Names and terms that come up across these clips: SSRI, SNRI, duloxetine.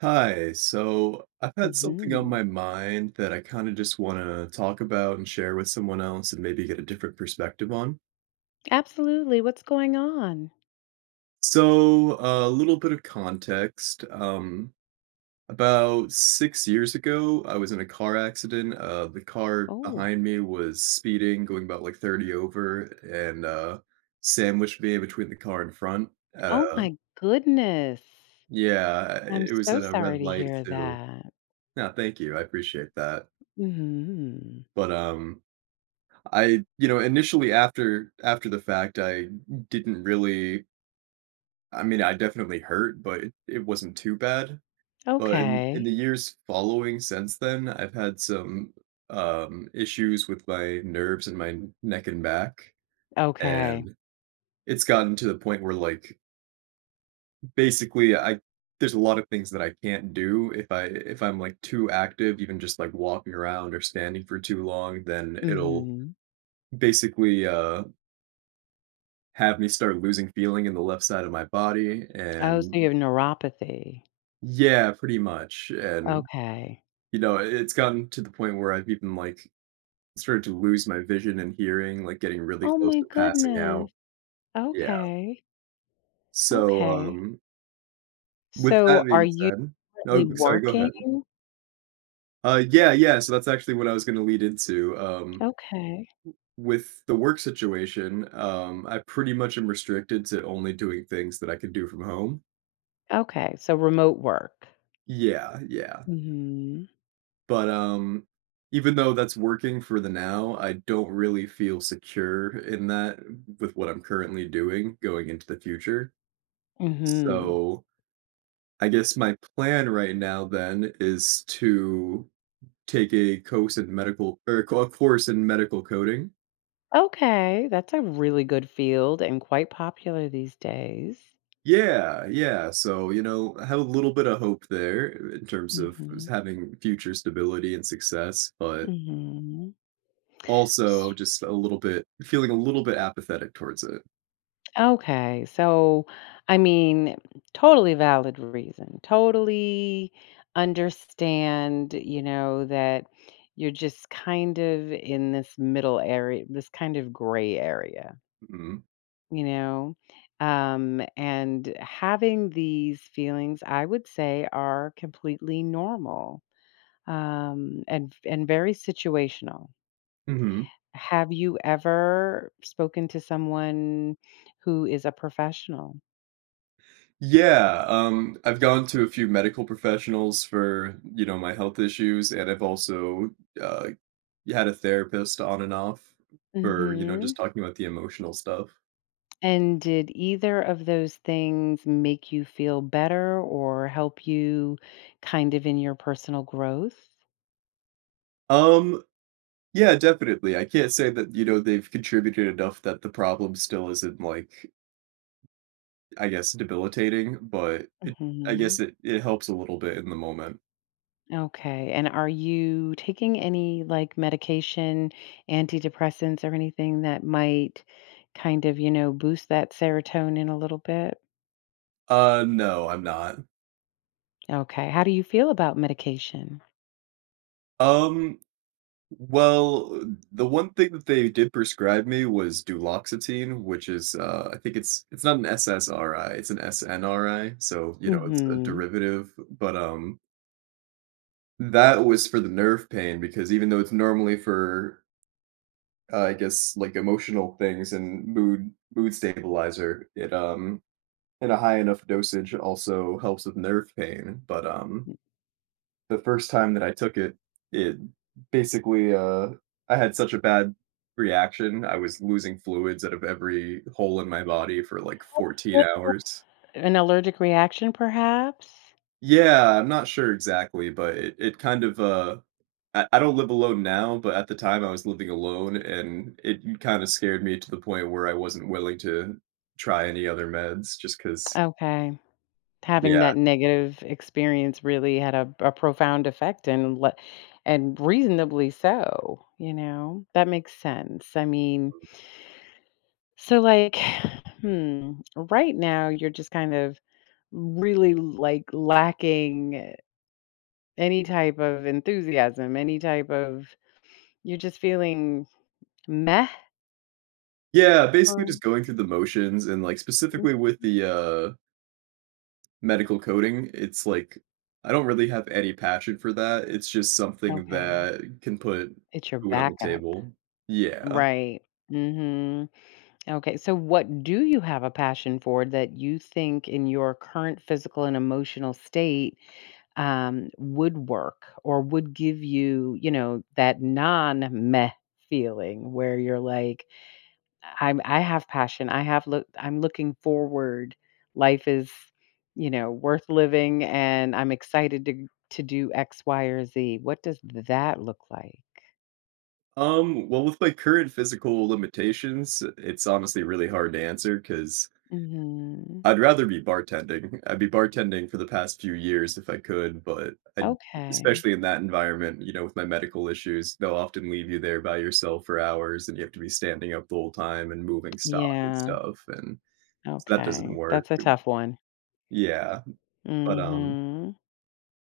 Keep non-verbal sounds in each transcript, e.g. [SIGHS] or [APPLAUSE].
Hi, so I've had something on Hmm my mind that I kind of just want to talk about and share with someone else and maybe get a different perspective on. Absolutely. What's going on? So, a little bit of context. About 6 years ago, I was in a car accident. The car Oh. behind me was speeding, going about like 30 over, and sandwiched me in between the car in front at Oh my goodness. yeah, I'm it was so at a sorry red to light hear too. that. Yeah, thank you. I appreciate that. Hmm But I initially after the fact, I didn't really. I definitely hurt, but it wasn't too bad. But in the Okay. years following since then, I've had some issues with my nerves and my neck and back. Okay. And it's gotten to the point where, like, basically I there's a lot of things that I can't do if I if I'm like too active. Even just like walking around or standing for too long, then it'll hmm basically have me start losing feeling in the left side of my body, Oh, so you and have neuropathy. yeah, pretty much, Okay. I it's gotten to the point where I've even, like, started to lose my vision and hearing, like, getting really Oh close my to passing goodness. out. Yeah. Okay. So, Okay. um, with So that are being you said, oh, currently sorry, go working? ahead. Yeah, yeah, so that's actually what I was gonna lead into. Okay. With the work situation, I pretty much am restricted to only doing things that I can do from home. Okay. So remote work. Yeah, yeah. Hmm But, even though that's working for the now, I don't really feel secure in that with what I'm currently doing going into the future. hmm So, I guess my plan right now then is to take a course in medical or co a course in medical coding. Okay, that's a really good field and quite popular these days. Yeah, yeah, so, you know, I have a little bit of hope there in terms of Mhm, having future stability and success, but mhm. also S just a little bit feeling a little bit apathetic towards it. Okay, so, I mean, totally valid reason. Totally understand, you know, that you're just kind of in this middle area, this kind of gray area, Mhm. you know? And having these feelings, I would say, are completely normal, and very situational. Mhm. Have you ever spoken to someone who is a professional? Yeah, I've gone to a few medical professionals for, you know, my health issues, and I've also uh, had a therapist on and off for, you know, just Hmm talking about the emotional stuff. And did either of those things make you feel better or help you kind of in your personal growth? Um, yeah, definitely. I can't say that, you know, they've contributed enough that the problem still isn't like, I guess, debilitating, but it, I Hmm guess it helps a little bit in the moment. Okay. And are you taking any like medication, antidepressants, or anything that might kind of, you know, boost that serotonin a little bit? No, I'm not. Okay. How do you feel about medication? Um, Well, the one thing that they did prescribe me was duloxetine, which is, I think it's not an SSRI, it's an SNRI, so, you know, it's a Mhm. derivative, but, that was for the nerve pain because even though it's normally for, I guess, like, emotional things and mood stabilizer, it, in a high enough dosage also helps with nerve pain, but, the first time that I took it, it basically I had such a bad reaction. I was losing fluids out of every hole in my body for like 14 Uh, hours. an allergic reaction, perhaps? Yeah, I'm not sure exactly, but it kind of I don't live alone now, but at the time I was living alone and it kind of scared me to the point where I wasn't willing to try any other meds just because Okay. Having yeah. that negative experience really had a profound effect and reasonably so, you know? That makes sense. I mean, so, like, [SIGHS] hmm, right now, you're just kind of really, like, lacking any type of enthusiasm, any type of, you're just feeling meh? Yeah, basically just Um, going through the motions and like specifically with the medical coding, it's like I don't really have any passion for that. It's just something Okay. that can put It's your food on the backup. table. Yeah. Right. Mhm. Okay, so what do you have a passion for that you think in your current physical and emotional state, would work or would give you, you know, that non-meh feeling where you're like, "I have passion. I'm looking forward. Life is, you know, worth living and I'm excited to do X, Y, or Z." What does that look like? Well, with my current physical limitations, it's honestly really hard to answer because Mhm. I'd rather be bartending. I'd be bartending for the past few years if I could, but I, Okay. especially in that environment, you know, with my medical issues, they'll often leave you there by yourself for hours and you have to be standing up the whole time and moving stock and Yeah. stuff. And so that doesn't Okay. work. That's a tough one. Yeah. But, Mhm.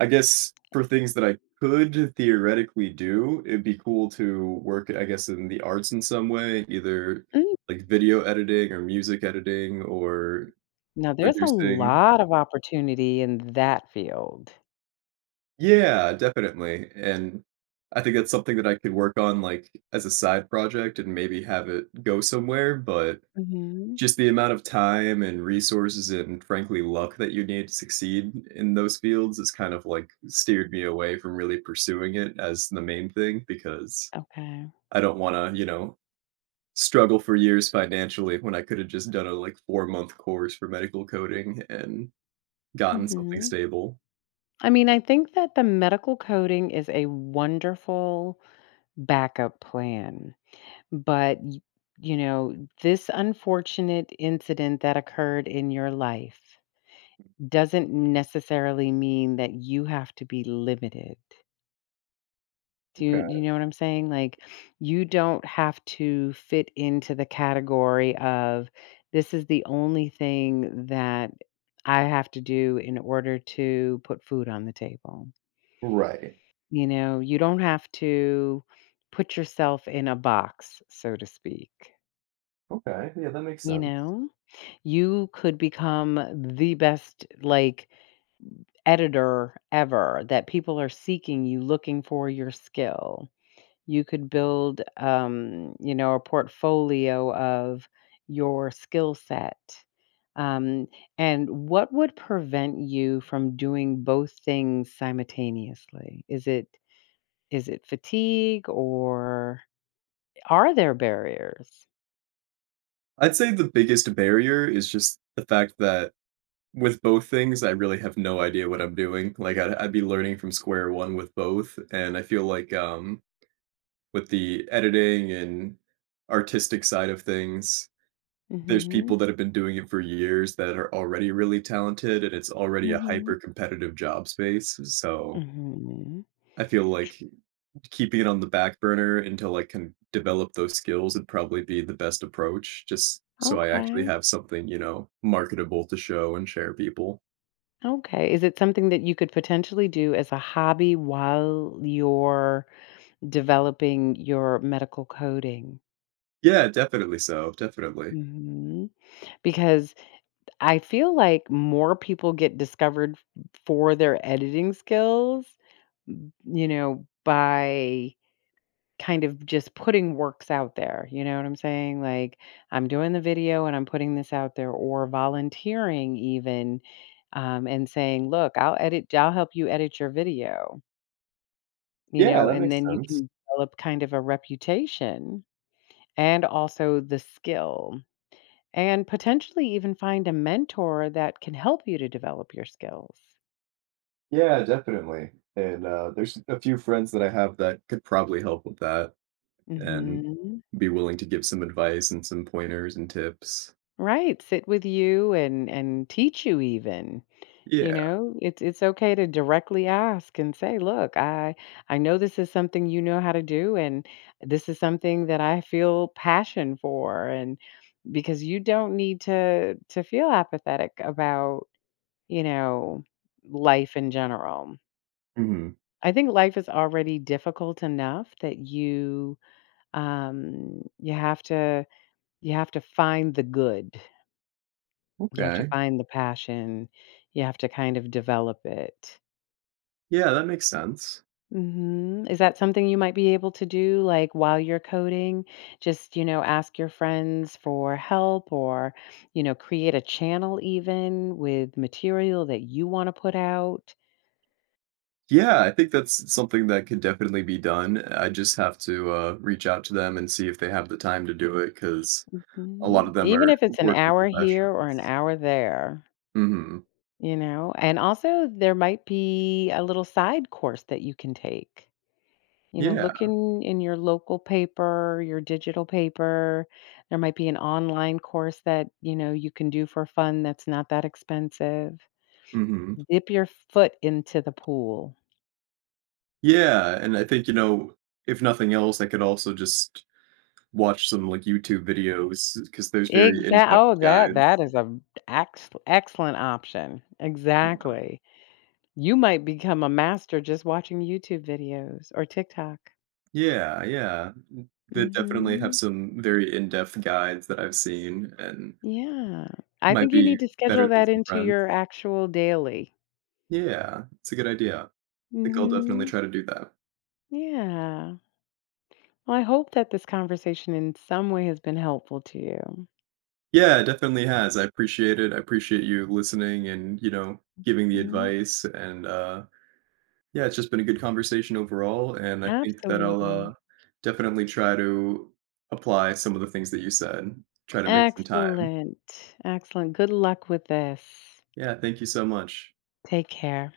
I guess for things that I could theoretically do, it'd be cool to work, I guess, in the arts in some way, either Mm. like video editing or music editing or Now there's a producing. lot of opportunity in that field. Yeah, definitely. And I think that's something that I could work on like as a side project and maybe have it go somewhere, but Mhm. just the amount of time and resources and frankly luck that you need to succeed in those fields is kind of like steered me away from really pursuing it as the main thing because Okay. I don't want to, you know, struggle for years financially when I could have just done a like 4 month course for medical coding and gotten something Mhm. stable. I mean, I think that the medical coding is a wonderful backup plan, but y you know, this unfortunate incident that occurred in your life doesn't necessarily mean that you have to be limited. Do you do Okay. you know what I'm saying? Like, you don't have to fit into the category of, "This is the only thing that I have to do in order to put food on the table." Right. You know, you don't have to put yourself in a box, so to speak, Okay. Yeah, that makes you sense. know? You could become the best, like, editor ever that people are seeking you, looking for your skill. You could build, you know, a portfolio of your skill set. Um, and what would prevent you from doing both things simultaneously? Is it fatigue or are there barriers? I'd say the biggest barrier is just the fact that with both things, I really have no idea what I'm doing, like, I'd be learning from square one with both, and I feel like, with the editing and artistic side of things, there's people Mhm. that have been doing it for years that are already really talented, and it's already a hmm hyper competitive job space, so Mhm. I feel like keeping it on the back burner until I can develop those skills would probably be the best approach, just so I actually Okay. have something, you know, marketable to show and share people. Okay. Is it something that you could potentially do as a hobby while you're developing your medical coding? Yeah, definitely so, definitely. Hmm Because I feel like more people get discovered for their editing skills, m you know, by kind of just putting works out there, you know what I'm saying? Like, "I'm doing the video and I'm putting this out there," or volunteering even, and saying, "Look, I'll help you edit your video," you Yeah, know, that and makes then you sense. can develop kind of a reputation and also the skill, and potentially even find a mentor that can help you to develop your skills. Yeah, definitely, and, there's a few friends that I have that could probably help with that and Mhm. be willing to give some advice and some pointers and tips. Right, sit with you and teach you even, you Yeah. know? It's okay to directly ask and say, "Look, I know this is something you know how to do, and this is something that I feel passion for," and because you don't need to feel apathetic about, you know, life in general. Mhm. I think life is already difficult enough that Um, you have to you have to find the good. You have to Okay. find the passion. You have to kind of develop it. Yeah, that makes sense. Mhm. Is that something you might be able to do, like, while you're coding? Just, you know, ask your friends for help or, you know, create a channel even with material that you wanna put out. Yeah, I think that's something that could definitely be done. I just have to, reach out to them and see if they have the time to do it because a lot Mhm. of them Even are if it's an working hour here or an professionals. hour there, Mhm. you know? And also, there might be a little side course that you can take. You know, Yeah. looking in your local paper, your digital paper. There might be an online course that, you know, you can do for fun that's not that expensive. Mhm. Dip your foot into the pool. Yeah, and I think, you know, if nothing else, I could also just watch some, like, YouTube videos because there's very Exactly. in-depth Oh, that guides. is a ex excellent option. Exactly. You might become a master just watching YouTube videos or TikTok. Yeah, yeah, mm, they definitely have Mhm. some very in-depth guides that I've seen and Yeah. I might think you be need to schedule better than that some into friends. your actual daily. Yeah, it's a good idea. I think I'll definitely Mhm. try to do that. Yeah. Well, I hope that this conversation in some way has been helpful to you. Yeah, it definitely has. I appreciate it. I appreciate you listening and, you know, giving the Mhm. advice yeah, it's just been a good conversation overall, and I think that I'll Absolutely. definitely try to apply some of the things that you said, try to make some time. Excellent. Excellent. Good luck with this. Yeah, thank you so much. Take care.